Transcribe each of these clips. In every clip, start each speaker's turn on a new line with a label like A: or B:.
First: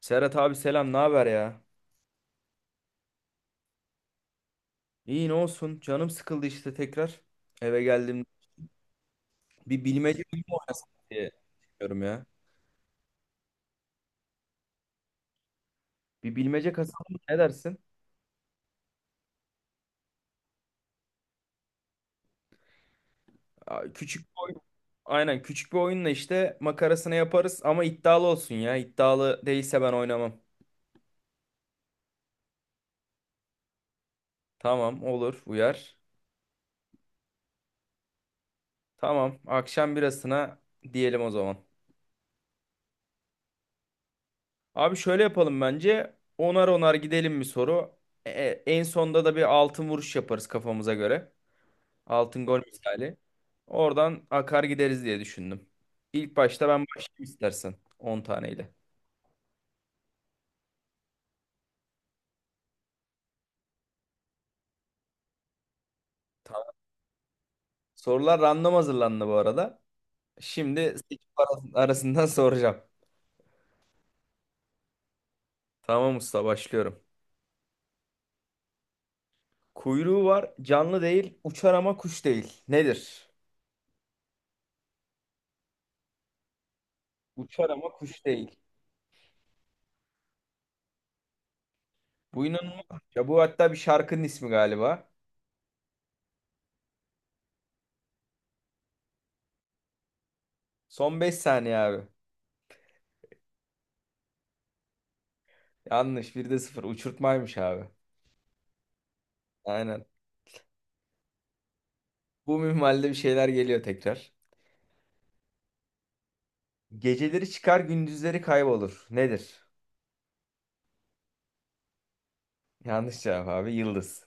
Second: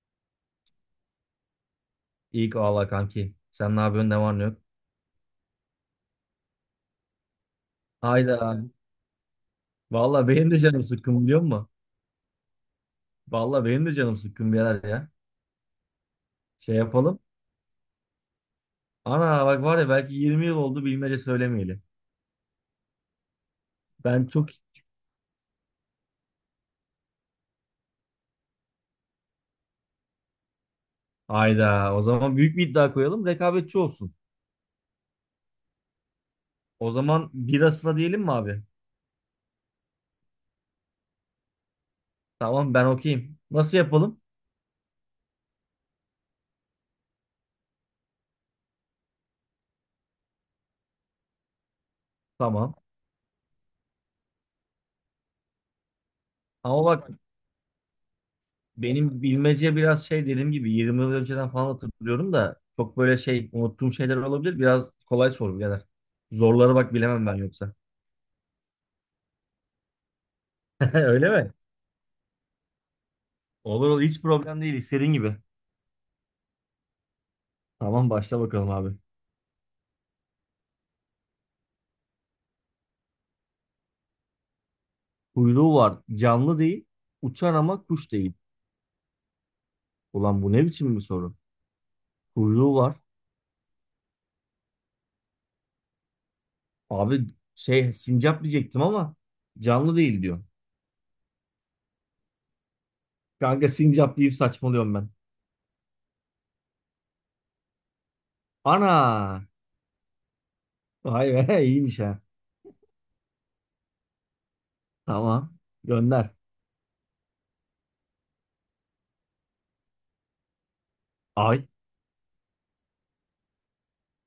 A: Serhat abi selam, ne haber ya?
B: İyi ki valla kanki. Sen ne yapıyorsun, ne var ne yok?
A: İyi ne olsun, canım sıkıldı işte tekrar. Eve geldim.
B: Hayda. Aynen.
A: Bir bilmece
B: Valla
A: oyunu
B: benim
A: mu
B: de canım
A: oynasak
B: sıkkın,
A: diye
B: biliyor musun?
A: düşünüyorum ya.
B: Valla benim de canım sıkkın birader ya.
A: Bir bilmece
B: Şey
A: kasalım mı?
B: yapalım.
A: Ne dersin?
B: Ana bak var ya, belki 20 yıl oldu bilmece söylemeyeli.
A: Aa, küçük
B: Ben
A: bir
B: çok...
A: oyun. Aynen, küçük bir oyunla işte makarasını yaparız ama iddialı olsun ya. İddialı değilse ben oynamam.
B: Hayda. O zaman büyük bir iddia koyalım. Rekabetçi olsun.
A: Tamam, olur, uyar.
B: O zaman birasına diyelim mi abi?
A: Tamam, akşam birasına diyelim o zaman.
B: Tamam, ben okeyim. Nasıl yapalım?
A: Abi şöyle yapalım bence. Onar onar gidelim bir soru. En sonda da bir altın vuruş yaparız kafamıza göre. Altın gol
B: Tamam.
A: misali. Oradan akar gideriz diye düşündüm. İlk başta ben
B: Ama bak,
A: başlayayım istersen on taneyle.
B: benim bilmece biraz dediğim gibi 20 yıl önceden falan hatırlıyorum da çok böyle unuttuğum şeyler olabilir. Biraz kolay sor birader.
A: Tamam.
B: Zorları bak bilemem ben yoksa.
A: Sorular random hazırlandı bu arada. Şimdi
B: Öyle mi?
A: arasından soracağım.
B: Olur olur, hiç problem değil, istediğin gibi.
A: Tamam usta, başlıyorum.
B: Tamam, başla bakalım abi.
A: Kuyruğu var, canlı değil, uçar ama kuş değil. Nedir?
B: Kuyruğu var, canlı değil, uçar
A: Uçar
B: ama
A: ama
B: kuş
A: kuş
B: değil.
A: değil.
B: Ulan bu ne biçim bir soru?
A: Bu
B: Kuyruğu var.
A: inanılmaz. Ya bu hatta bir şarkının ismi galiba.
B: Abi sincap diyecektim ama canlı değil diyor.
A: Son 5 saniye abi.
B: Kanka sincap deyip saçmalıyorum ben.
A: Yanlış. Bir de sıfır. Uçurtmaymış abi.
B: Ana!
A: Aynen.
B: Vay be, iyiymiş ha.
A: Bu minvalde bir şeyler geliyor tekrar.
B: Tamam, gönder.
A: Geceleri çıkar, gündüzleri kaybolur. Nedir?
B: Ay.
A: Yanlış cevap abi. Yıldız.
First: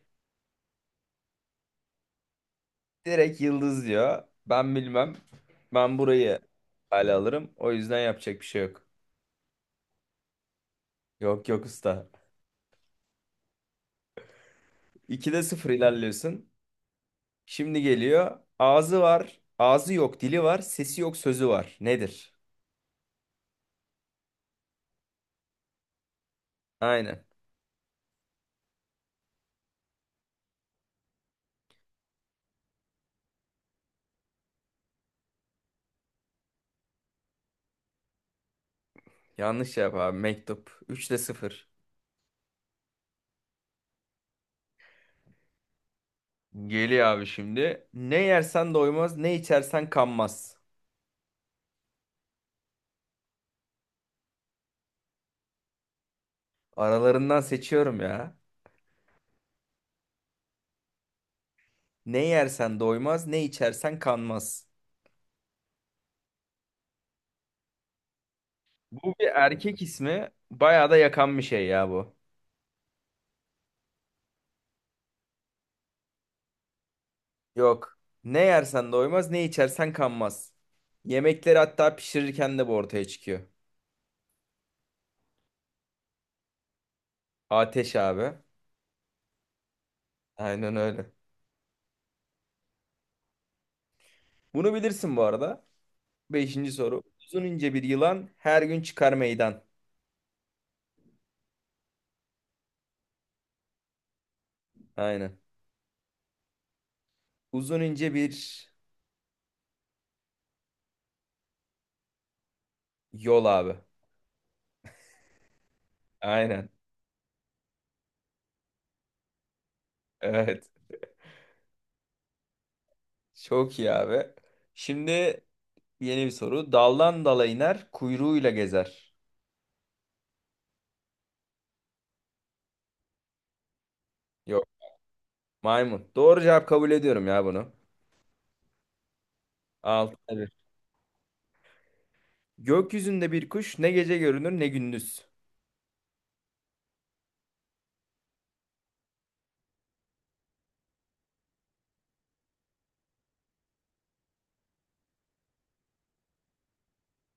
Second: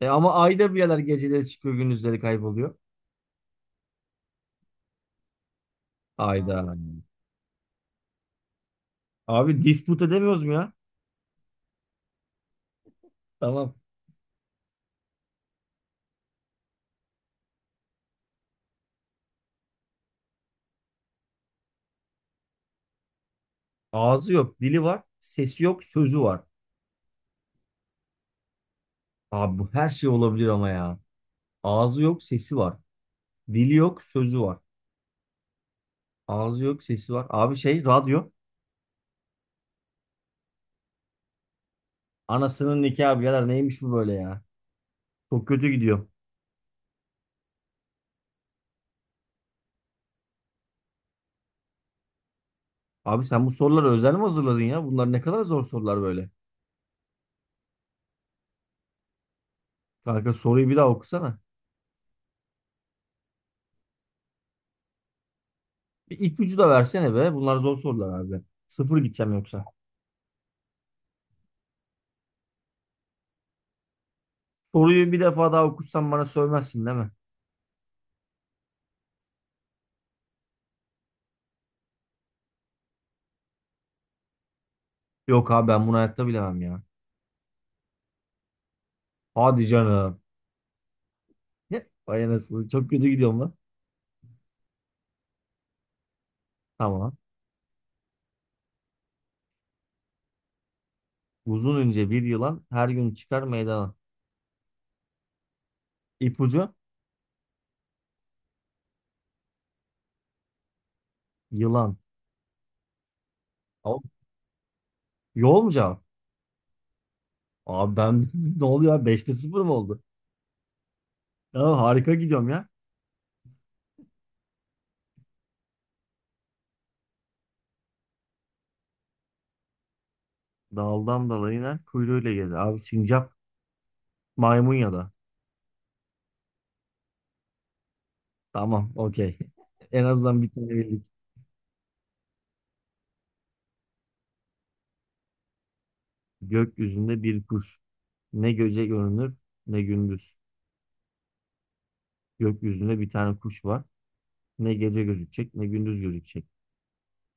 B: E ama ay da bir yerler geceleri çıkıyor, gündüzleri kayboluyor.
A: Direkt yıldız diyor. Ben bilmem. Ben burayı
B: Ayda.
A: hale alırım. O yüzden yapacak bir şey yok.
B: Abi dispute edemiyoruz mu ya?
A: Yok yok usta.
B: Tamam.
A: 2'de sıfır ilerliyorsun. Şimdi geliyor. Ağzı var. Ağzı yok, dili var. Sesi yok, sözü var. Nedir?
B: Ağzı yok, dili var, sesi yok, sözü var.
A: Aynen.
B: Abi bu her şey olabilir ama ya. Ağzı yok, sesi var. Dili yok, sözü var. Ağzı yok, sesi var. Abi radyo.
A: Yanlış cevap abi. Mektup. 3'te sıfır.
B: Anasının nikahı birader, neymiş bu böyle ya? Çok kötü gidiyor.
A: Geliyor abi şimdi. Ne yersen doymaz, ne içersen kanmaz.
B: Abi sen bu soruları özel mi hazırladın ya? Bunlar ne kadar zor sorular böyle.
A: Aralarından seçiyorum ya.
B: Kanka soruyu bir daha okusana.
A: Ne yersen doymaz, ne içersen kanmaz.
B: Bir ipucu da versene be. Bunlar zor sorular abi. Sıfır
A: Bu bir
B: gideceğim yoksa.
A: erkek ismi. Bayağı da yakan bir şey ya bu.
B: Soruyu bir defa daha okursan bana sövmezsin değil mi?
A: Yok. Ne yersen doymaz, ne içersen kanmaz. Yemekleri hatta pişirirken de bu ortaya çıkıyor.
B: Yok abi, ben bunu hayatta bilemem ya.
A: Ateş abi.
B: Hadi canım.
A: Aynen öyle.
B: Vay anasını. Çok kötü gidiyorum lan.
A: Bunu bilirsin bu arada. Beşinci soru.
B: Tamam.
A: Uzun ince bir yılan, her gün çıkar meydan.
B: Uzun ince bir yılan her gün çıkar meydana.
A: Aynen.
B: İpucu
A: Uzun ince bir
B: yılan.
A: yol abi.
B: Tamam. Yol mu cevap?
A: Aynen.
B: Abi ben ne oluyor abi? 5'te 0 mı oldu?
A: Evet.
B: Ya harika gidiyorum ya.
A: Çok iyi abi. Şimdi yeni bir soru. Daldan dala iner, kuyruğuyla gezer.
B: Daldan dala iner, kuyruğuyla gelir. Abi sincap,
A: Yok.
B: maymun ya da.
A: Maymun. Doğru cevap kabul ediyorum ya bunu.
B: Tamam okey. En
A: Altı
B: azından
A: bir.
B: bir tane bildik.
A: Gökyüzünde bir kuş, ne gece görünür ne gündüz.
B: Gökyüzünde bir kuş. Ne gece görünür ne gündüz. Gökyüzünde bir tane kuş var. Ne gece gözükecek ne gündüz gözükecek.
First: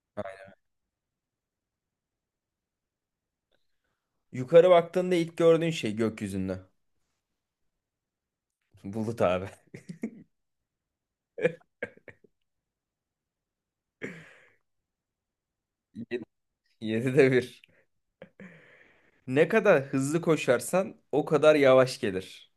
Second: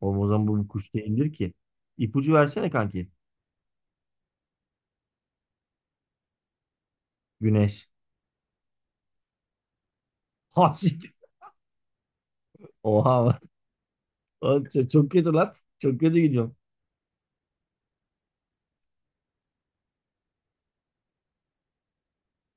B: Oğlum o zaman bu bir kuş değildir ki. İpucu versene kanki.
A: Yukarı baktığında ilk gördüğün şey gökyüzünde.
B: Güneş.
A: Bulut abi.
B: Ha siktir. Oha. Oğlum çok kötü lan. Çok kötü
A: Yedi-
B: gidiyorum.
A: Yedide bir. Ne kadar hızlı koşarsan o kadar yavaş gelir.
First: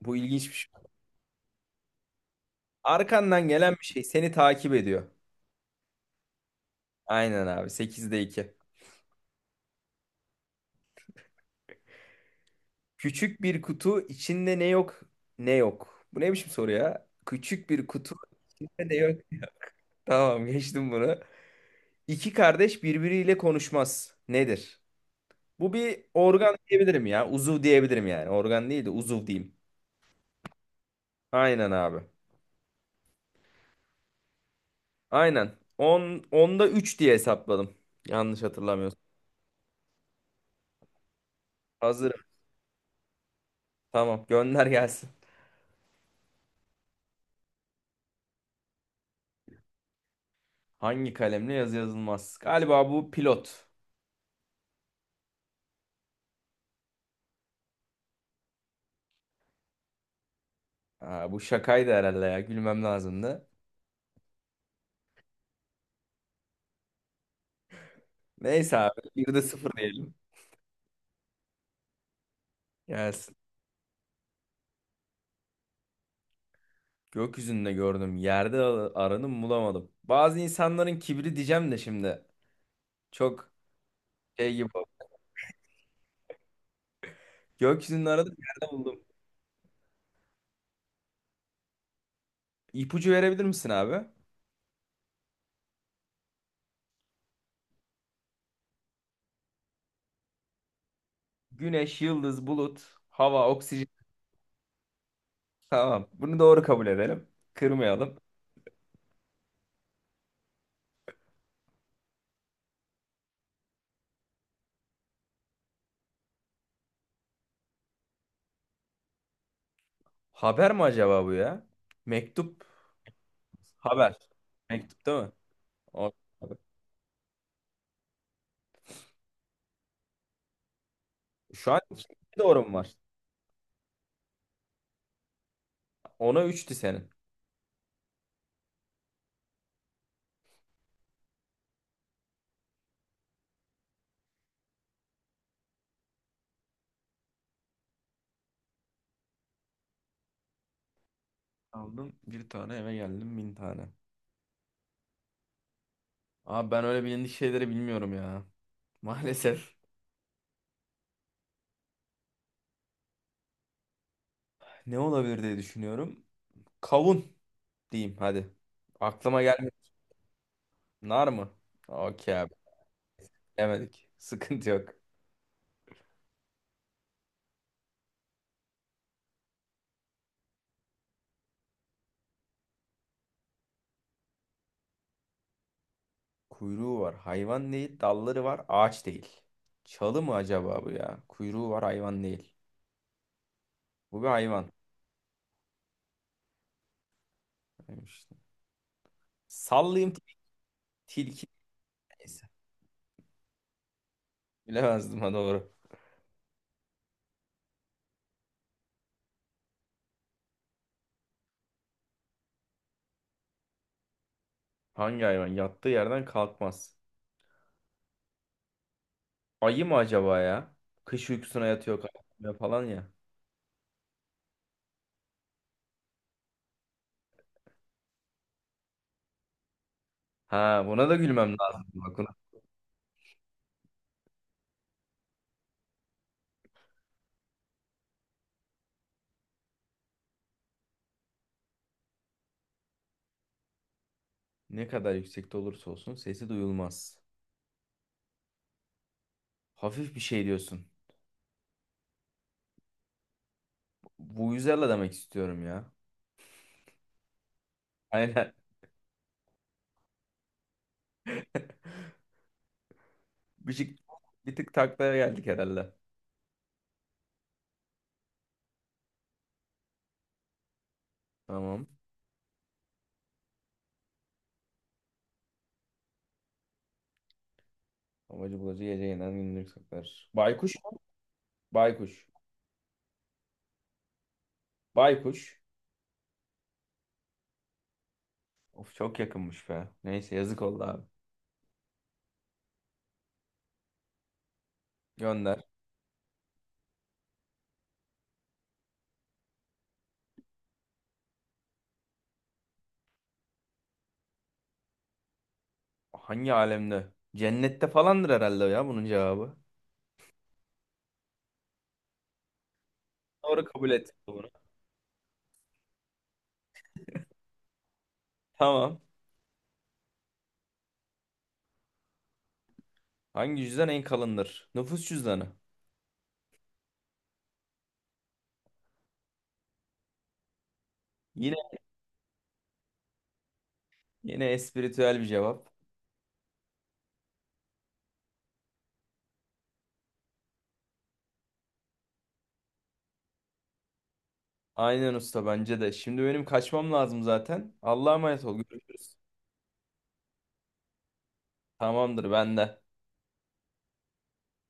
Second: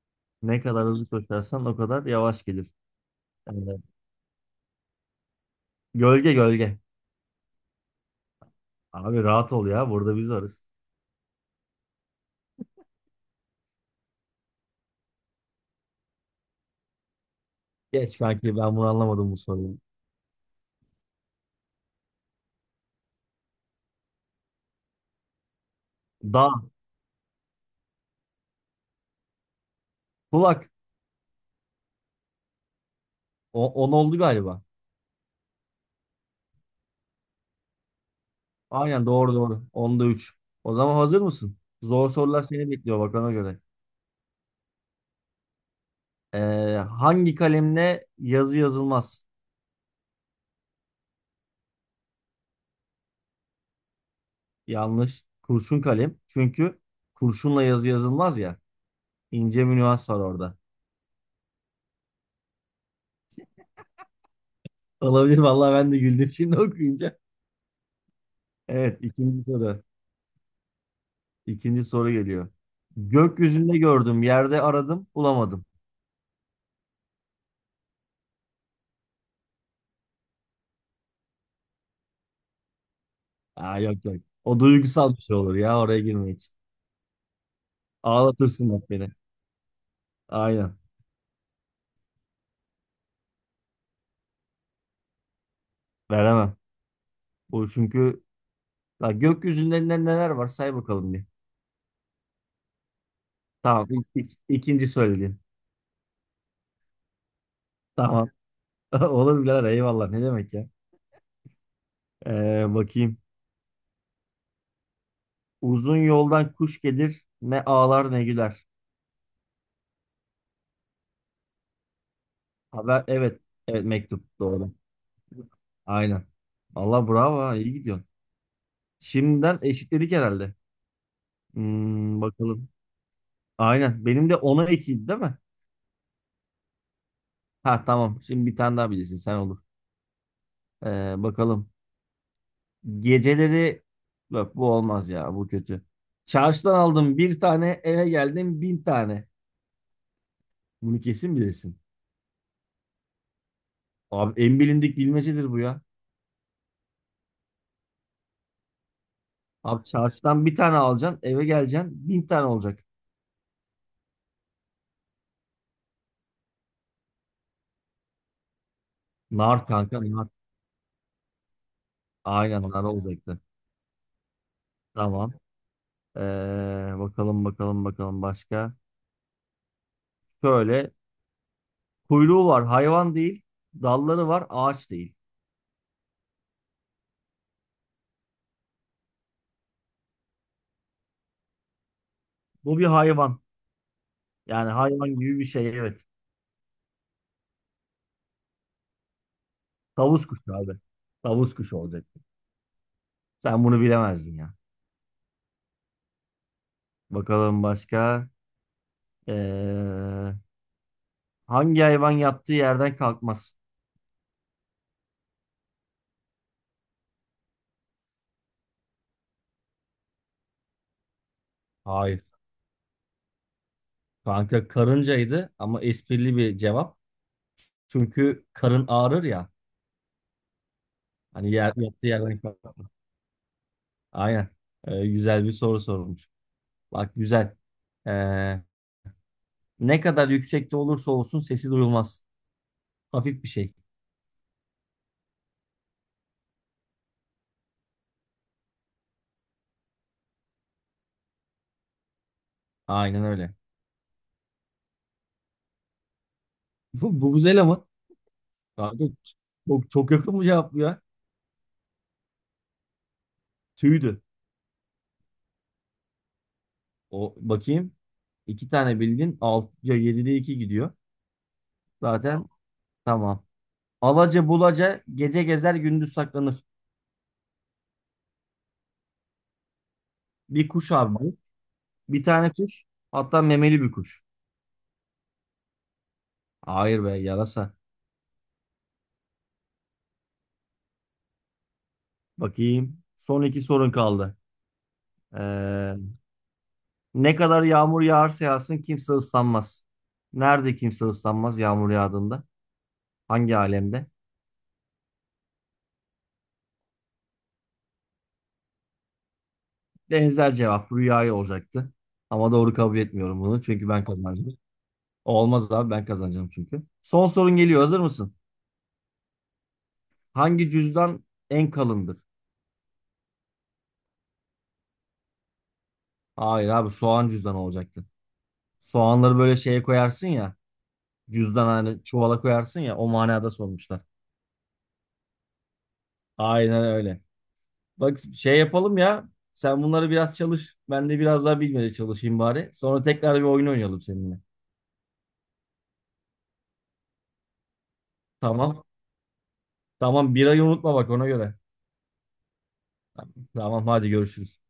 A: Bu ilginç bir
B: Ne
A: şey.
B: kadar hızlı koşarsan o kadar yavaş gelir.
A: Arkandan gelen
B: Yani
A: bir şey seni takip ediyor.
B: gölge.
A: Aynen abi. Sekizde iki.
B: Abi rahat ol ya. Burada biz varız.
A: Küçük bir kutu içinde ne yok ne yok. Bu ne biçim soru ya? Küçük bir kutu
B: Geç kanki, ben bunu
A: içinde ne yok.
B: anlamadım, bu soruyu.
A: Tamam, geçtim bunu. İki kardeş birbiriyle konuşmaz. Nedir? Bu bir
B: Dağ.
A: organ diyebilirim ya. Uzuv diyebilirim yani. Organ değil de uzuv diyeyim.
B: Kulak.
A: Aynen abi.
B: O, 10 oldu galiba.
A: Aynen. 10 onda 3 diye hesapladım. Yanlış hatırlamıyorsam.
B: Aynen, doğru doğru. Onda 3. O zaman hazır mısın? Zor
A: Hazırım.
B: sorular seni bekliyor, bak ona göre.
A: Tamam, gönder gelsin.
B: Ee, hangi kalemle yazı yazılmaz?
A: Hangi kalemle yazı yazılmaz? Galiba bu pilot.
B: Yanlış. Kurşun kalem. Çünkü kurşunla yazı yazılmaz ya. İnce bir nüans var orada.
A: Ha, bu şakaydı herhalde ya. Gülmem lazımdı.
B: Olabilir vallahi, ben de güldüm şimdi okuyunca.
A: Neyse
B: Evet,
A: abi. Bir de
B: ikinci
A: sıfır
B: soru.
A: diyelim.
B: İkinci soru geliyor.
A: Gelsin.
B: Gökyüzünde gördüm, yerde aradım, bulamadım.
A: Gökyüzünde gördüm. Aranım bulamadım. Bazı insanların kibri diyeceğim de şimdi. Çok
B: Aa, yok yok.
A: şey
B: O
A: gibi.
B: duygusal bir şey olur ya, oraya girme hiç.
A: Gökyüzünde aradım.
B: Ağlatırsın
A: Yerde
B: bak
A: buldum.
B: beni. Aynen.
A: İpucu verebilir misin abi?
B: Veremem. Bu çünkü ya gökyüzünde neler var say bakalım bir.
A: Güneş, yıldız, bulut, hava, oksijen.
B: Tamam. İkinci söylediğin.
A: Tamam. Bunu doğru kabul edelim. Kırmayalım.
B: Tamam. Olur birader, eyvallah, ne demek ya. Bakayım. Uzun yoldan kuş gelir, ne ağlar ne güler.
A: Haber mi acaba bu ya? Mektup.
B: Haber, evet. Evet,
A: Haber.
B: mektup doğru.
A: Mektup değil mi? O-
B: Aynen. Allah bravo ha, iyi gidiyorsun. Şimdiden eşitledik herhalde.
A: Şu an iki
B: Hmm,
A: doğru
B: bakalım.
A: mu var?
B: Aynen. Benim de ona 2'ydi değil mi?
A: Ona üçtü senin.
B: Ha tamam. Şimdi bir tane daha bilirsin sen, olur. Bakalım. Geceleri yok, bu olmaz ya. Bu kötü. Çarşıdan aldım bir tane, eve geldim bin tane. Bunu kesin bilirsin.
A: Aldım bir tane, eve geldim bin tane.
B: Abi en bilindik bilmecedir bu ya.
A: Abi ben öyle bilindik şeyleri bilmiyorum ya. Maalesef.
B: Abi çarşıdan bir tane alacaksın, eve geleceksin bin tane olacak.
A: Ne olabilir diye düşünüyorum. Kavun diyeyim hadi. Aklıma
B: Nar
A: gelmedi.
B: kanka, nar.
A: Nar mı? Okey abi.
B: Aynen, nar olacaktı.
A: Demedik. Sıkıntı yok.
B: Tamam. Ee, bakalım başka. Şöyle, kuyruğu var, hayvan değil. Dalları var, ağaç değil.
A: Kuyruğu var. Hayvan değil. Dalları var. Ağaç değil. Çalı mı acaba bu ya? Kuyruğu var. Hayvan değil.
B: Bu bir hayvan.
A: Bu bir
B: Yani
A: hayvan.
B: hayvan gibi bir şey, evet.
A: Neymiş? Sallayayım
B: Tavus kuşu abi.
A: tilki.
B: Tavus kuşu olacak.
A: Neyse.
B: Sen bunu bilemezdin ya.
A: Bilemezdim ha, doğru.
B: Bakalım başka. Ee, hangi hayvan yattığı yerden kalkmaz?
A: Hangi hayvan? Yattığı yerden kalkmaz. Ayı mı acaba ya? Kış uykusuna yatıyor,
B: Hayır.
A: kalkmıyor falan ya.
B: Kanka karıncaydı, ama esprili bir cevap. Çünkü karın ağrır ya.
A: Ha, buna da
B: Hani
A: gülmem
B: yer,
A: lazım.
B: yattığı
A: Bak buna-
B: yerden kalkmaz. Aynen. Güzel bir soru sormuş. Bak güzel. Ee, ne kadar yüksekte olursa olsun sesi duyulmaz. Hafif bir şey.
A: Ne kadar yüksekte olursa olsun sesi duyulmaz. Hafif bir şey diyorsun.
B: Aynen öyle.
A: Vuvuzela demek istiyorum ya.
B: Bu Vuvuzela mı?
A: Aynen.
B: Abi, çok yakın mı cevap bu ya?
A: Bir, şey,
B: Tüydü.
A: bir tık taklaya geldik herhalde.
B: O bakayım. İki tane bildin. Ya 7'de 2 gidiyor.
A: Tamam.
B: Zaten tamam. Alaca bulaca gece gezer, gündüz saklanır.
A: Amacı bulacı gece yeniden gündür saklar.
B: Bir
A: Baykuş mu?
B: kuş abi bu. Bir
A: Baykuş.
B: tane kuş. Hatta memeli bir kuş.
A: Baykuş.
B: Hayır be, yarasa.
A: Of, çok yakınmış be. Neyse, yazık oldu abi.
B: Bakayım. Son iki sorun kaldı.
A: Gönder.
B: Ee, ne kadar yağmur yağarsa yağsın kimse ıslanmaz. Nerede kimse ıslanmaz yağmur yağdığında? Hangi alemde?
A: Hangi alemde? Cennette falandır herhalde ya bunun cevabı.
B: Benzer cevap rüyayı olacaktı. Ama doğru kabul etmiyorum bunu.
A: Doğru
B: Çünkü
A: kabul
B: ben
A: ettik bunu.
B: kazanacağım. Olmaz abi, ben kazanacağım çünkü. Son sorun geliyor. Hazır mısın?
A: Tamam.
B: Hangi cüzdan en kalındır?
A: Hangi cüzdan en kalındır? Nüfus cüzdanı.
B: Hayır abi, soğan cüzdanı olacaktı. Soğanları böyle şeye koyarsın ya. Cüzdan hani, çuvala koyarsın ya. O manada sormuşlar.
A: Yine espiritüel bir cevap.
B: Aynen öyle. Bak şey yapalım ya. Sen bunları biraz çalış. Ben de biraz daha bilmeye çalışayım bari. Sonra tekrar bir oyun oynayalım seninle.
A: Aynen usta, bence de. Şimdi benim kaçmam lazım zaten. Allah'a emanet ol.
B: Tamam.
A: Görüşürüz.
B: Tamam, birayı unutma bak ona göre.
A: Tamamdır ben de.
B: Tamam, hadi görüşürüz.